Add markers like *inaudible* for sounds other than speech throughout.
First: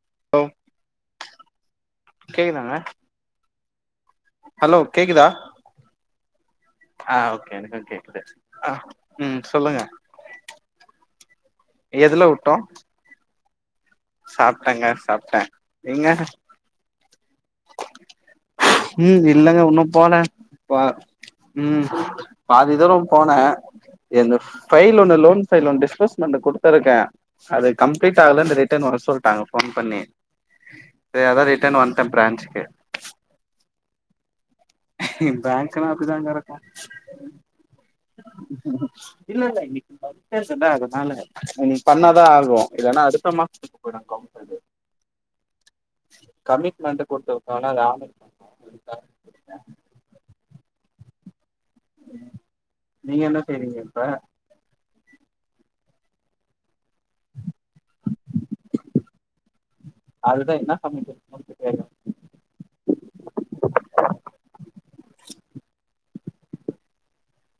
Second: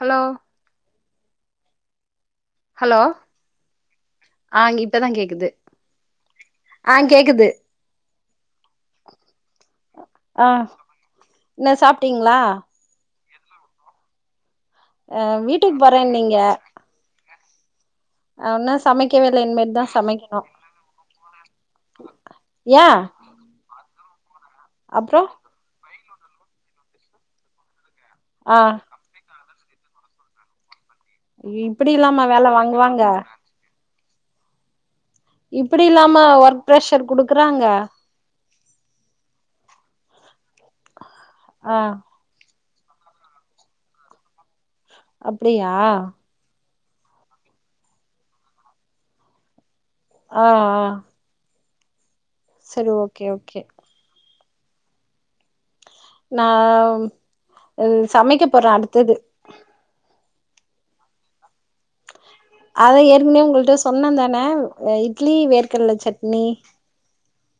Hello கேக்குதாங்க hello ஆ hello இப்பதா கேக்குதா கேக்குது ஆ ஆஹ் கேக்குது ஒகே எனக்கு கேக்குது அஹ் உம் சொல்லுங்க ஆ என்ன எதுல சாப்ட்டீங்களா உட்டோ சாப்டங்க அ சாப்ட வீட்டுக்கு நீங்க போறேன்னீங்க இன்னு ம் சமைக்கவே இல்ல இல்லங்க இனிமேட்டு உன்னோ தா போல சமைக்கணு வா உம் பாதி ஏ துரோ போன எந்து ஃபைல் ஒன்னு அப்றோ லோன் ஃபைல் ஒன்னு டிஸ்போர்ஸ்மெண்ட்ட குடுத்திருக்கே அது கம்ளீட் ஆகலனு ஆ ரிட் கூட்டாங்க போன் பண்ணி சே அதா ரிடன் இப்டி வண்ட இல்லாம வேல ப்ராஞ்சுக்கு வாங்குவாங்க இப்டி பேங்குனா இல்லாம அப்டிதாங்க இருக்கோ ஒர்க் ப்ரெஷர் குடுக்குறாங்க இல்ல இல்ல இனி பேசுன்ன அதனால நீ ஆ பண்ணாதா ஆகோ இல்லனா அடுத்தமா மாசோ ட்டு போய்டு கவுன்சலு அப்டியா *unintelligible* குடுத்துவுட்டோன அங்க *inaudible* ஆஹ் ஆஹ் சரி நீங்க ஓகே என்ன ஓகே செய்றீங்க இப்ப நாவ்ம் சமைக்க போற அடுத்தது அதுதா ன்ன சமைக்கனுட்டு கேகற அதா ஏற்கனே உங்கள்ட்ட சொன்ன தான இட்லி வேர்கடல சட்னி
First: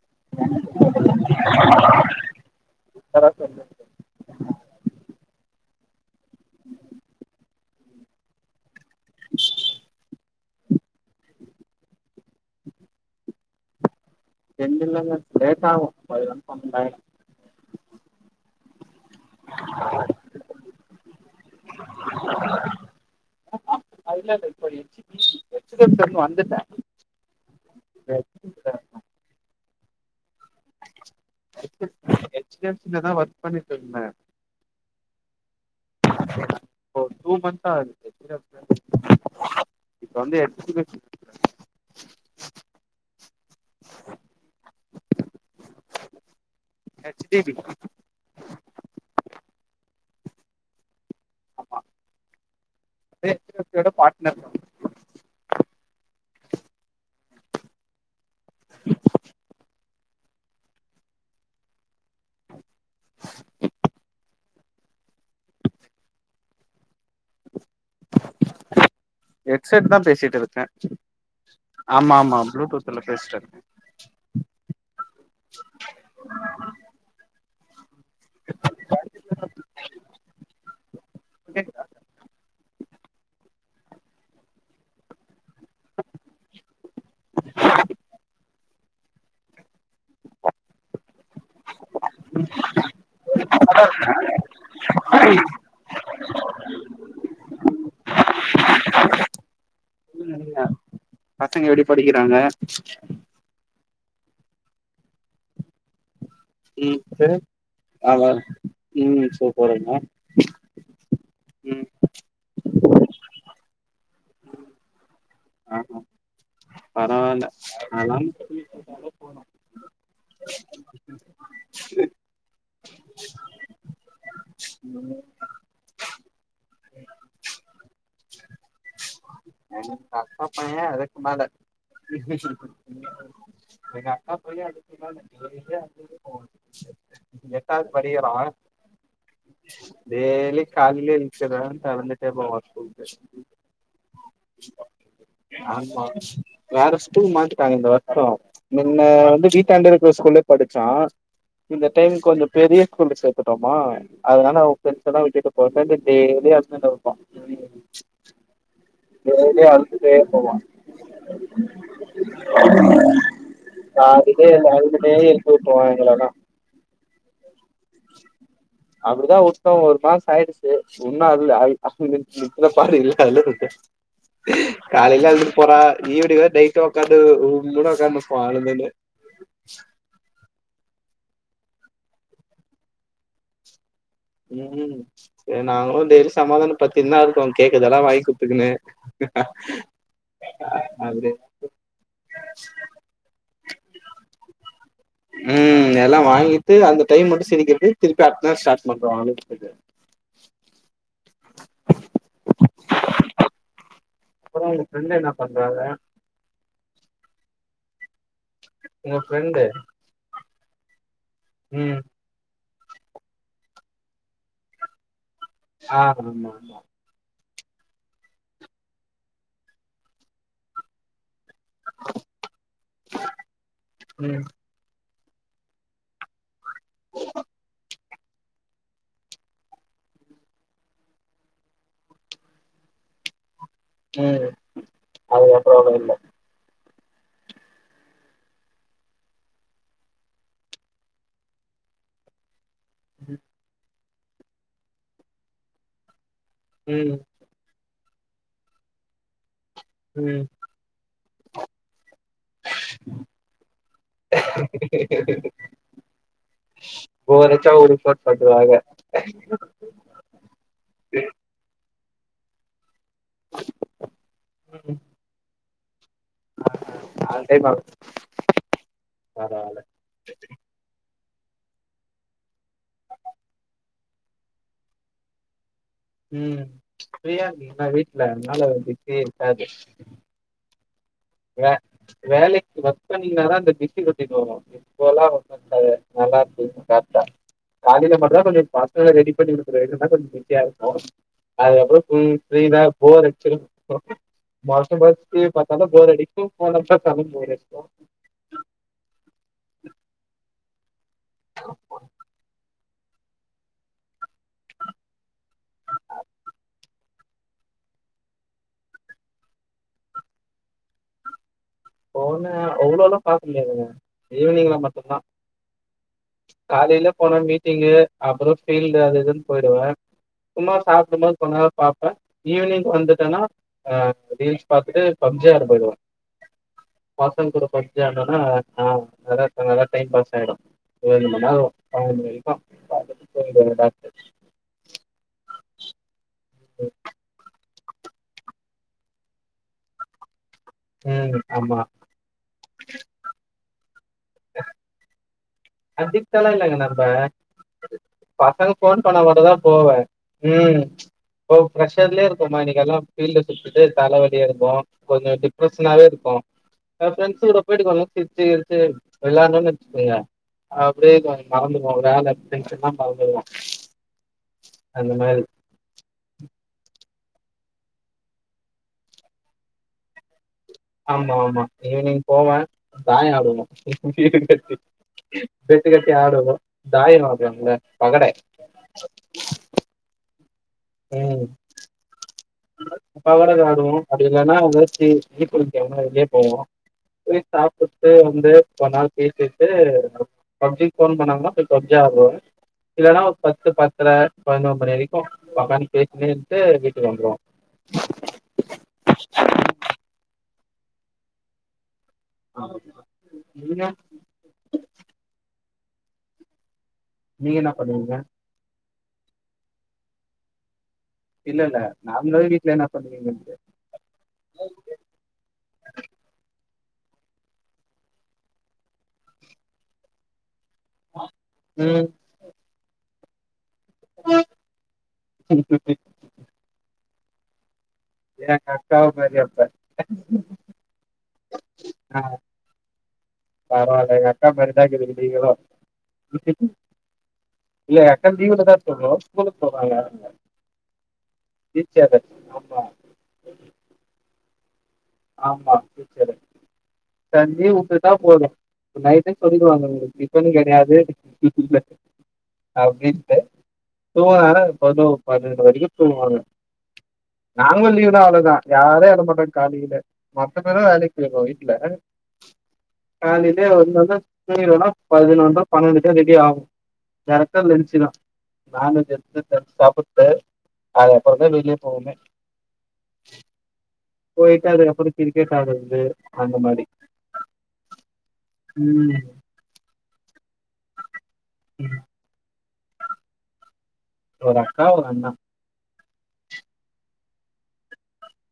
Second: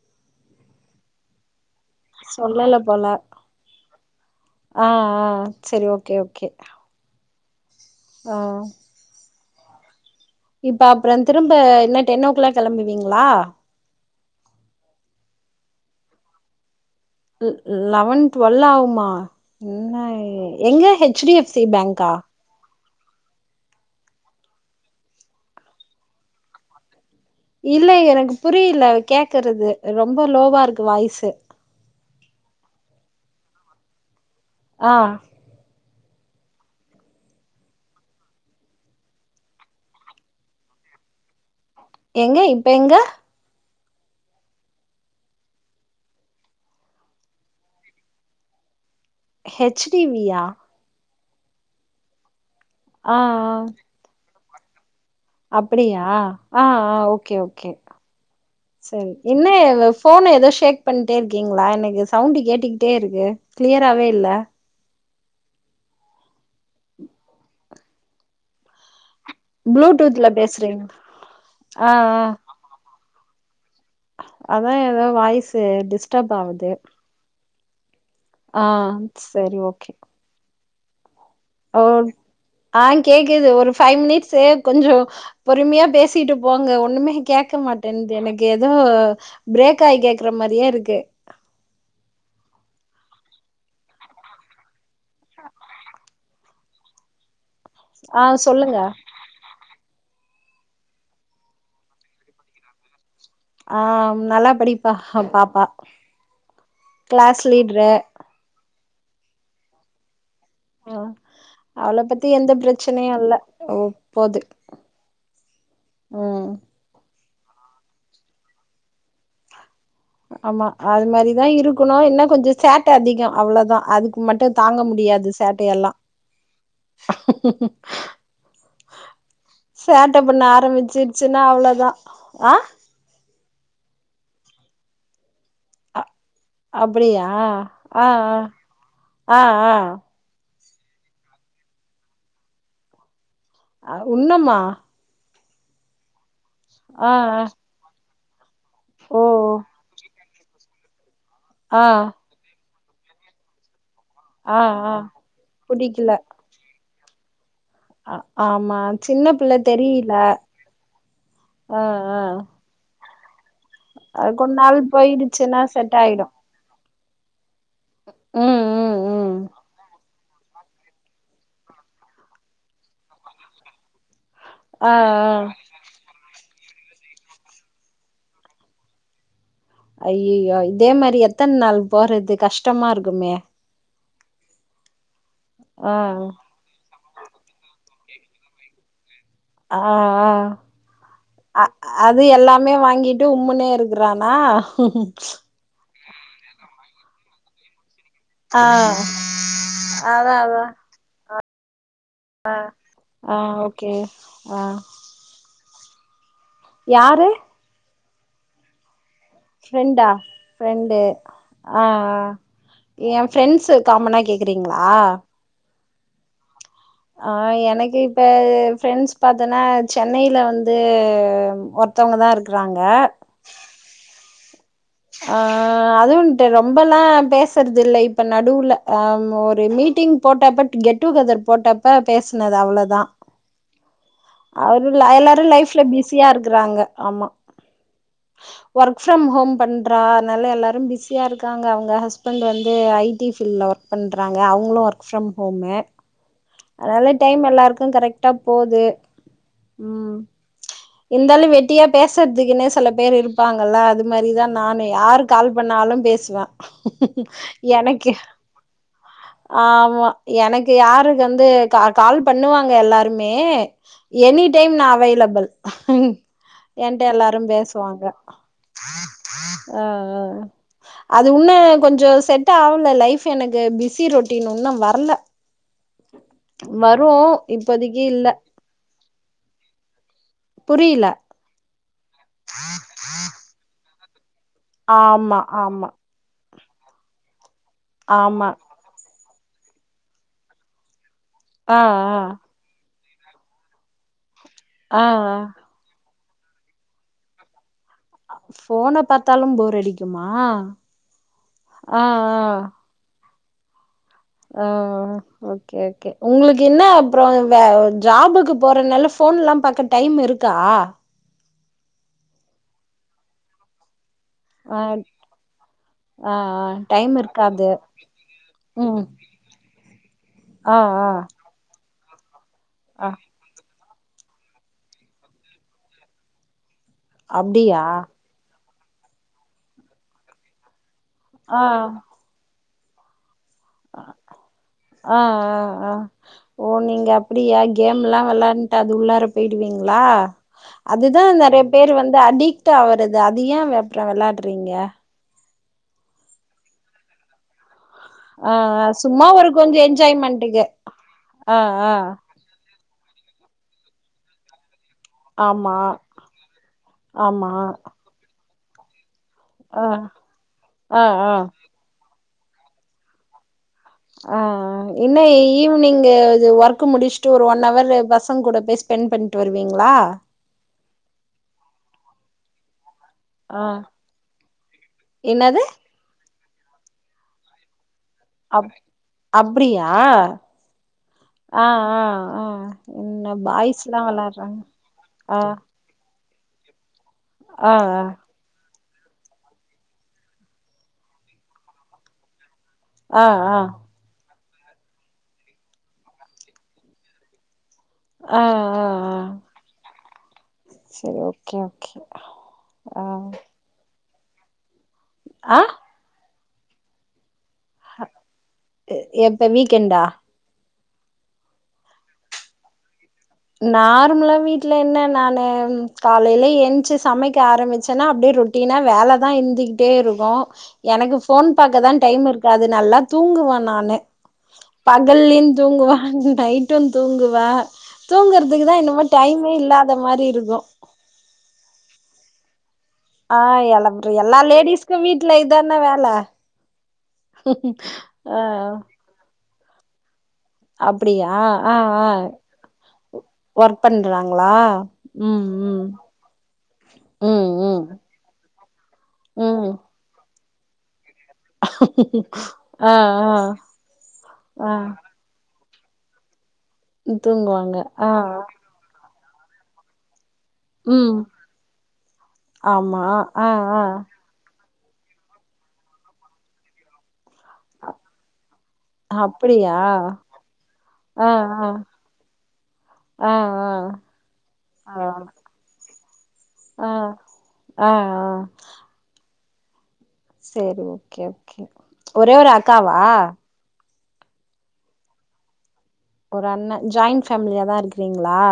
*inaudible* சொல்லல போல சின்னதா சொல்லு ஆஹ் ஆஹ் சரி ஓகே ஓகே ஆ இப்ப அப்புறோ திரும்ப இன்ன டென் ஓ கிளாக் கிளம்புவீங்ளா டென் இல்லங்க லேட் ஆவோ பதினொன் பன்னென்டாயிடு லெவன் டுவெல் ஆவுமா ன்ன எங்க ஹெச் டி எஃப் சி பேங்கா *inaudible* இல்ல இல்ல இப்ப H D C H D F C லந்து வந்துட்ட இல்ல எனக்கு புரில கேக்கறது ரொம்ப லோவா இருக் *inaudible* ஹெச் டி எஃப் சிலதா ஒர்க் பண்ணிட்டு இருந்த ஆஹ் *inaudible* இப்போ டூ மந்தாவ்து எப்டிடா *inaudible* இப்ப வந்து *inaudible* எங்க இப்ப எங்க H D V H D வியா ஆ அது ஹெச் டி ஆ எஃப் சி யோட பாட்னர் கம்பெனி அப்படியா ஆஹ் ஆஹ் ஓகே ஓகே சரி என்ன எதோ போன ஏதோ ஷேக் பண்ணிட்டே இருக்கீங்களா எனக்கு சவுண்ட் கேட்டுக்கிட்டே இருகு கிளியராவே இல்ல *inaudible* ஹெட்செட்தா ப்ளூடூத்ல பேசிட்ருக்க பேசுறீங்க ஆ ஆமா ஆ ஆமா ப்ளூடூத்ல பேசிட்ருக்க அதா ஏதோ வாய்ஸு டிஸ்டர்ப் ஆவுது ஆ சரி ஓகே கேக்குதா ஆம் ஆ கேக்குது ஒரு ஃபைவ் மினிட்ஸு கொஞ்ச பொறுமையா பேசிட்டு போங்க ஒன்னுமே கேக் க்க மாட்டேன்து எனக்கு ஏதோ பிரேக் ஆயி கேக்குற மாரியே இருக்கு *inaudible* ஆ சொல்லுங்க பசங்க எப்டி படிக்கிறாங்க ஆ நல்லா படிப்பாஹ பாப்பா ம் சரி கிளாஸ் லீட்ரு ஆமா ம் சூப்பருங்க ஆ ம் அவள பத்தி எந்த பிரச்சனையு இல்ல ஒ போது ஆஹ ம் பரவாயில்ல அதா *inaudible* இருந்தாலே போது ஆமா அது மாரிதா இருக்கணு என்ன கொஞ்ச சேட்ட அதிக அவ்ளோதா அதுக்கு மட்டு தாங்க முடி முடியாது சேட்டையெல்லா *inaudible* ட்ட பண்ண பைய அதுக்கு ஆரம்பிச்சிருச்சுன்னா மேல அவ்வளோதா ஆ எங்க அக்கா பைய அதுக்கு மேல அ அப்டியா *inaudible* எட்டாது ஆ படிக்கிறா ஆ ஆ ஆ டெய்லி காலைலே வச்சதா தெறந்துட்டே போவா ஸ்கூலுக்கு ஆ உன்னுமா ஆமா வேற ஸ்கூல் ஆ மாத்திட்டாங்க இந்த வர்ஷ முன்ன ஓ ஓ வந்து வீட்டாண்ட இருக்க ஸ்கூல்லயே படிச்சா ஆ இந்த டைம் கொஞ்ச பெரிய ஸ்கூல்ல சேத்துட்டோமா அதனால ஆ அவ ஆ ஃபிரண்ட்ஸல்லா விட்டுட்டு போயிட்டானு டெய்லி அழுதுன்னுருக் ஆ ஆமா சின்னப்பிள்ள டெய்லி தெரியில அழுதுட்டே போவா ஆ ஆ அது பாத்துட்டே கொஞ் இல்ல நாள் அழுதுன்னே இருக்க போயிடுச்சுன்னா வப்பா செட் ஆயிடு எங்களெல்லா ம் ம் ம் அப்டிதா உட்டோ ஒரு மாச ஆயிடுச்சு உன்னும் அதுல ஆயி *unintelligible* பாடு இல்ல அதுல ஆ ஆ காலையில அழுதுட்டு போறா ஈவினிங் வேற டெய் ட்ட உக்காந்து உம்முன்னு உக்காந்துருப்பா அழுதுன்னு ஐய்யய்யோ இதே மாரி எத்தன நாள் போறது கஷ்டமா இருக்குமே ம் சேரி ஆ நாங்களு டெய்லி சமாதானப்பத்தின்னுதா இருக்கோ கேக்கதெல்லா வாங்கி குத்துக்குனு ஆ அப்டி ஆ அ அது எல்லாமே வாங்கிட்டு உம்முன்னே இருக்குறானா ம் எல்லா வாங்கிட்டு அந்த டைம் மட்டு சிரிக்கிறது திருப்பி அடுத்த நாள் ஸ்டார்ட் ஆ பண்ணுவா அழுகுறத ஆ ஆ ஓகே ஆ அப்புற உங்க ஃப்ரெண்டு என்ன பண்றாங்க யாரு உங்க ஃப்ரெண்டு பிரண்டு ஆ ஆ ம் ஏ ஃப்ரெண்ட்ஸு காமனா கேக்குறீங்களா ஆ ஆமாமா ஆ எனக்கு இப்ப ஃபிரெண்ட்ஸ் பாத்தோன்னா சென்னைல வந்து ஒருத்தவங்கதா இருக்குறாங்க ம் ஆ அதுவுன்ட்டு ரொம்பெல்லா பேசுறதுல்ல இப்ப நடுவுல ஆமா ஒரு மீட்டிங் போட்டப்ப கெட் டு கெதர் போட்டப்ப பேசுனது அவ்ளோதா ம் அவரு எல்லாரு அதுக்கப்றோ லைஃப்ல அவ இல்ல பிஸியா இருக்குறாங்க ஆமா ஒர்க் ஃபிரம் ஹோம் பண்றா அதனால எல்லாரு பிஸியா இருக்காங்க அவுங்க ஹஸ்பண்ட் வந் து ஐ டி ஃபீல்ட்ல ஒர்க் பண்றாங்க அவுங்களு ஒர்க் ஃப்ரம் ஹோமு அதால ம் டைம் எல்லாருக்கு கரெக்டா போது ம் இருந்தாலு வெட்டியா பேசுற்துக்குன்னே செல பேர் இருப்பாங்கல்ல அது மாரிதா நானு யாரு கால் பண்ணா ணாலு பேசுவ போரடிச்சா ஒரு எனக்கு *unintelligible* ஆமா எனக்கு யாரு கு வந்து கா கால் பண்ணுவாங்க எல்லாருமே எனி டைம் நா அவைளபிள் ஏன்ட்ட எல்லாரு ஆல் டைம் ஆகும் பேசுவாங்க பரவால்ல ஆ அ அது உன்னோ கொஞ்சோ செட் ஆவல லைஃப் எனக்கு பிஸி ரொட்டின் உன்னு வர்ல ம் பிரியாருங்கிங்கல்ல வீட்ல இல்ல அதனால உங்களுக் *unintelligible* இருக்காது புரியல வே வேலைக்கு ஒர்க் பண்ணீங்கனாதா அந்த பிஸி ஒ ஸினு வரு இப்போல்லா *inaudible* ஆமா ஆமா நல்லாருக் ம் சாப்டே காலையில மட்டுந்தா ஆமா கொஞ்சொ பசங்கள ரெடி பண்ணி அனுப்பர வரைக்குந்தா கொஞ்சோ பிஸியா இருக்கு ஆ அதுகப்பறோ ஆ ஃப்ரீ ஃப்ரீதா போர் அடுச்சிரு ஆ ஆ *unintelligible* பாத்தாலு போரடிக்கும் ஃபோன பாத்தாலும் போரடிக்கு ஃபோன பாத்தாலு போர் அடிக்குமாஹ் அ ஆ ஆ ஓகே ஓகே உங்களுக்கு என்னா அப்றோ வே ஜாபுக்கு போறனால ஃபோ ஃபோன்லா பாக்க டைம் இருக்கா? ஃபோன அவ்ளோல்லா பாக்க முடியாதுங்க ஈவினிங்ல ஆ மட்டுந்தா ஆ ஆ காலைல டைம் போனா இருக்காது மீட்டிங்கு அப்புறொ ஃபீல்டு ம் அது இதுன்னு பொயிருவே சும்மா ஆ ஆ சாப்டும்போது கொஞ் நேரோ பாப்பே ஈவினிங் ஆ வந்துட்டன்னா அ ரீல்ஸ் பாத்துட்டு பப்ஜியாட போயிடுவ பசங்க கூட அப்டியா பப்ஜி ஆடுனனா ஆ நல்லா நல்லா டைம் பாஸ் ஆயிடு வேணுமானா *unintelligible* ஆ வரைக்கு சரிடா இருடான்டாரு ஆ ஆ ஆ ஓ நீங்க அப்டியா கேம்முல்லா வெளாண்ட்டு அது உள்ளார பெயிடுவீங்களா? அதுதா ம் நெறைய ஆமா. பேர் வந்து அடிக்ட் ஆவறது அது ஏ வெப்ற வெளாடுறீங்க அடிக்ட்டல்லா இல்லங்க நம்ப ஆ பசங்க ஆ ஃபோன் பண்ணா சும்மா ஒரு மட்டுந்தா கொஞ்சோ போவ என்ஜாய்மெண்ட்டுக்கு ம் இப்போ ஆ ஆ ஃபரெஷர்லயே இருக்கோமா இன்னைக்கெல்லா ஃபீல்ட சுத்திட்டு தல வலியா இருந்தோ கொஞ்சோ ஆமா டிப்ரெஷனாவே இருக்கு அ ஆமா ஃப்ரெண்ட்ஸ்ங்களோட போயிட்டு கொஞ்ச நேரோ சிரிச்சிகிரிச்சு விளாண்டன்னு ஆ வச்சுக்கோங்க ஆ அப்டியே ஆ *inaudible* மறந்துருவோ விளாண்டு டென்ஷன்ல்லா மறந்துடுவோ ஆ அ இன்னு ஈ ஈவ்னிங் இது ஒர்க் முடிச் ட்டு ஒரு ஒன் ஹவரு பசங் கூட போய் ஸ்பெண்ட் பண்ட்டு வருவீங்ளா ஆமா ஆமா ஈவ்னிங் போவே தாயோ ஆ ஆடுவோ *inaudible* என்னது பெட்டு கட்டி ஆடுவோ தாயம் ஆடுவாங்கல்ல பகடை அப் அப்டியா ஆ ஆ அ அப்பாவோட வெளாடுவோ அப்டி இல்லேன்னா ஆ *unintelligible* போடுவோ போய் ஆ சாப்புட்டு வந்து கொந் நேரோ பேசிட்டு பப்ஜிக் ஃபோன் பண்ணாங்கன்னா போய் பப்ஜி ஆடுவே இல்லன்னா ஆ ஆ ஒரு ஆ பத்து பத்தரை பதினொரு மணி வரைக்கு வொக்கான்னு பேசினே இருன்ட்டு வீட்டுக்கு வந்துருவோ ஆ அ அ சரி ஓகே ஓகே ஆ *inaudible* நீங்க ஆ நீங்க என்னா பண்ணுவீங்க எப்ப வீக்கென்டா? இல்ல இல்ல நார்மலாவே வீட்ல என்னாப் நார்மலா வீட்டுல என்ன நானு காலையில என்ச்சு சமைக்க ஆரம்பிச்சனா அப்டியே ரொட்டினா வேலதா இந்துகிட்டே இருக்கு எனக்கு போன் பக்க தா டைம் இருக்காது நல்லா தூங்குவே நான் னு பகல்லியு ம் தூங்குவா நைட்டு தூங்குவா எங்க தூங்குறதுக்குதா என்னமோ அக்காவ மாரி டைமே அப்ப இல்லாத மாரி இருக்கு ஆ ஆ எல பரவால்ல எங்க எல்லா அக்கா மாரி தா லேடிஸ்க்கு இருக்கீங்க வீட்ல நீங்களு இதான வேல இல்ல எங்க அக்கா லீவுல தா ஆ தூங்கு ஸ்கூலுக்கு போறாங்க அவுங்க அப்டியா ஆஹ் ஆஹ் ஆமா ஒர்க் பண்றாங்களா ம் ஆமா ம் டீச்சரு ம் லீவு ம் வுட்டுட்டா தா போதும் நைட்டே ம் சொல்லிடுவாங்க உங்களுக்கு டிஃபன் கெடையாது இல்ல ஆ ஆ அப்டின்டு தூங்குனான ஆ பதினோரு பண்ணன்டு மணிக் தூங்குவாங்க தூங்குவாங்க நாங்களு ஆ லீவுனா அவ்ளோதா யாரு எழமாட்டோம் காலையில மொத்த பேரு ம் வேலைக்கு போயிடுவோ வீட்ல ஆமா ஆ காலையிலயே ஆ வந்தோன தூங்கிருவோண பதினொன்ற பன்னெண்டு ரெடி ஆகும் டேரக்டா லஞ்ச் தா நானு ஜென்சு சேந்து அப்டியா சாப்பிட்டு அதுக்கு அப்றோ தா வெளிய போவோமே ஆஹ் ஆஹ் போயிட்டு அதுக்கப்றோ கிரிக்கெட் ஆடுறது அந்த மாரி ஆ ஆ ஆ ம் செரி ஓகே ஓகே ஒரே ஒரு அக்காவா ஒரு அக்கா ஒரு அண்ணா ஒரு அண்ணே ஜாயிண்ட் ஃபேமிலியாதா இருக்கிறீங்களா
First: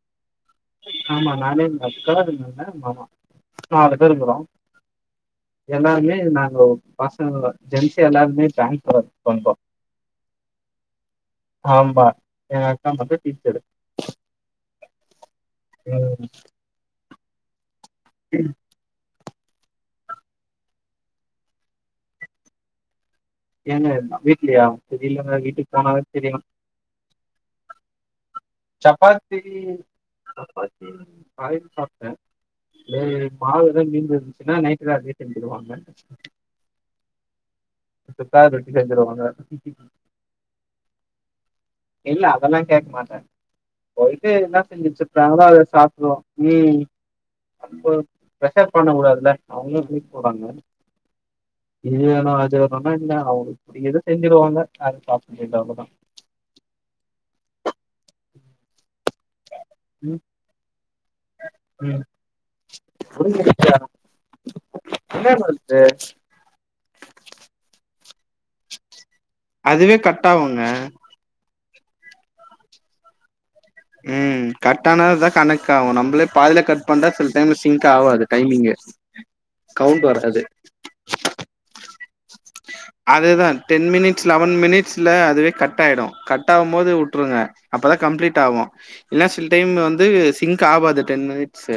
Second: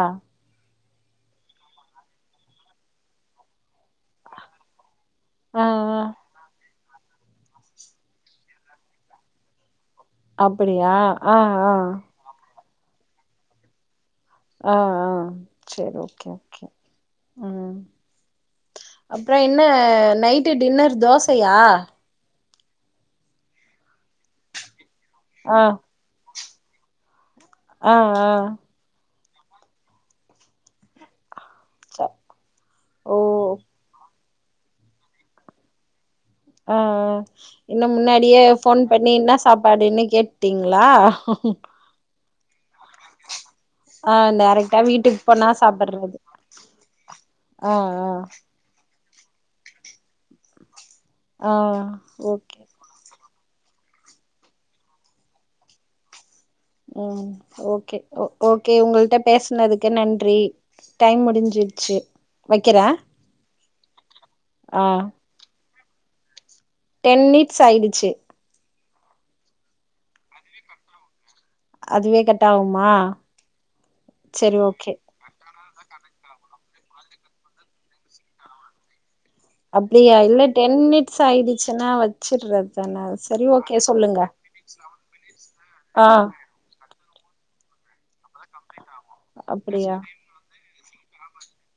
ஆமா நானு எங்க அக்கா எங்கண்ணே மாமா நாலு பேரு இருக்குறோ ஆ ஏன ஆ எ நாங்க பசங்கதா ஜென்சி எல்லாருமே பேங்க்ல ஒர்க் பண்றோ அப்டியா ஆஹ் ஆஹ் எங்க அக்கா மட்டு டீச்சர் ஆஹ் ஆஹ் செரி ஓகே ஓகே ம் ம் அப்றோ என்ன நைட்டு டின்னர் தோசையா ஏங்க எல்லா வீட்லயா தெரிலங்க வீட்டுக்கு போனா தா தெரியு ஆஹ் ஆஹ் சப்பாத்தி சப்பாத்தி காலையில சாப்டே ஓ மீதி மாவு ஏதாவது மீந்து இருந்துச்சு னா நைட்ல அதுவே செஞ்சிடுவாங்க ஆஹ் என்ன முன்னாடியே ரொட்டி போன் பண்ணி செஞ்சிருவாங்க என்ன சாப்பாடுன்னு கேட்டுடீங்களா ம் என்னன்னு கேக்க மாட்டே ஆ போயிட்டு எதுனா டேரெக்டா செஞ்சு வீட்டுக்கு வெச்சுருப்பாங்கள போனா அத சாப்டுருவ சாப்பட்றது ஆ அப்போ ஆ பிரஷர் பண்ணக்கூடாதுல்ல அவங்ளு மீட் போறாங்க ஆ இது வேணுனா அது ஓகே வேணுனுனா இந்த அவுட் இப்டி எது செஞ்சுடுவாங்க அது சாப்டு வேண்டியது அவ்ளோதா ம் ஓகே ஓகே உங்கள்ட பேசுனதுக்கு ம் நன்றி டைம் முடிஞ்சிருச்சு ம் வைக்கிறே புரிஞ்சிருச்சா ஆஹ் *inaudible* டென் மினிட்ஸ் ஆயிடுச்சு அதுவே கட் ஆகுங்க அதுவே கட்டாகுமா ம் கட்டானதா கனைக் க்காகு ஆகு நம்ளே பாதியில கட் பண்டா சில டைம்ல சிங்க் ஆகாது டைமிங்க் அப்டியா இல்ல டென் மினிட்ஸ் ஆயிடுச்சுன்னா வச்சறது அதேதா டென் மினிட்ஸ் லெவன் மினிட்ஸ்ல அதுவே கட் ஆயிடு ஆ கட் ஆகும் போது வுட் ருங்க அப்பதா கம்ப்ளீட் ஆகு இல்ல சில டைம் அப்டியா வந்து சிங்க் காவாது டென் மினிட்ஸ்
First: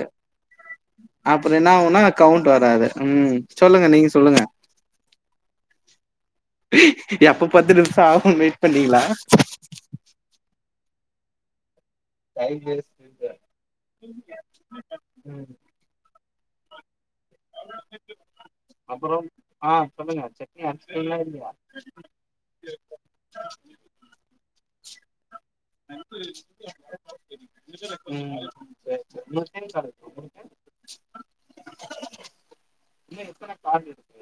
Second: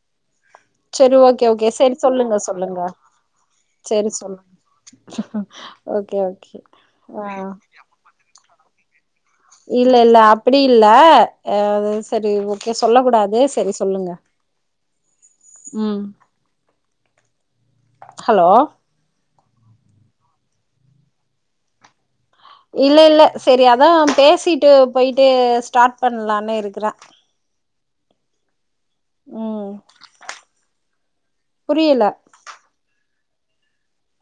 சரி ஓகே அப்றோ ஓகே சரி என்னாவுனா சொல்லுங்க கவுண்ட் சொல்லுங்க வராது ம் சொல்லுங்க நீங்க சொல்லுங்க ஹஹா எப்ப பத்து நிம்ஷ ஆவுன் வெயிட் பண்ணீங்களா இல்ல இல்ல அப்டி இல்ல சரி டைம் ஓகே வேஸ்ட் சொல்ல கூடாது சரி சொல்லுங்க ம் ம் ஹலோ அப்றம் ஆ சொல்லுங்க சட்னி அரச்சிட்டிங்லா இல்லியா இல்ல இல்ல சரி அதா பேசிட்டு டு ஸ்டார்ட் ம் பண்லானு இருக்குறே உம் ம் புரியல இன்னு எத்தன கால் இருக்கு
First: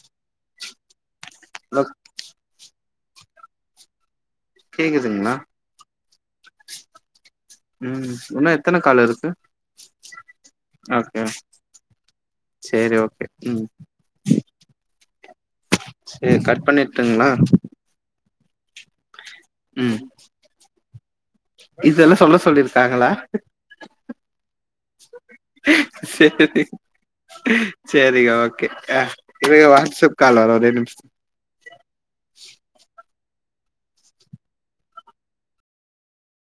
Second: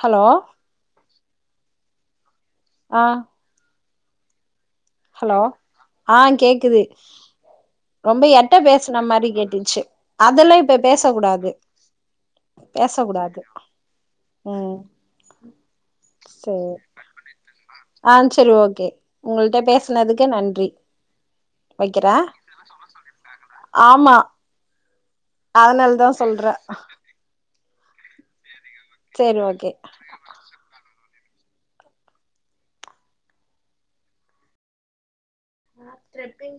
ஹலோ *unintelligible* ஆ கேக்குதுங்னா ஹலோ ஆ கேக்குது ம் ரொம்ப இன்னும் எட்ட எத்தன பேசுன கால் மாரி இருக்கு கேட்டுச்சு அதெல்லா இப்ப பேச ஓகே கூடாது பேச சரி ஓகே கூடாது ம் சேரி கட் பண்ணிட்டுங்ளா ஆ சரி ஓகே உங்கள்ட்ட பேஸ்னதுக்கு நன்றி இதெல்லா வைக்கிறே சொல்ல சொல்லிருக்காங்களா ஆமா அதனால தா சொல்றே சேரி சேரிகா ஓகே அ சரி இருங்க ஓகே வாட்ஸ்ப் கால் வரும் ஒரே நிம்ஷ ஸ் நா த்ரெட்டிங்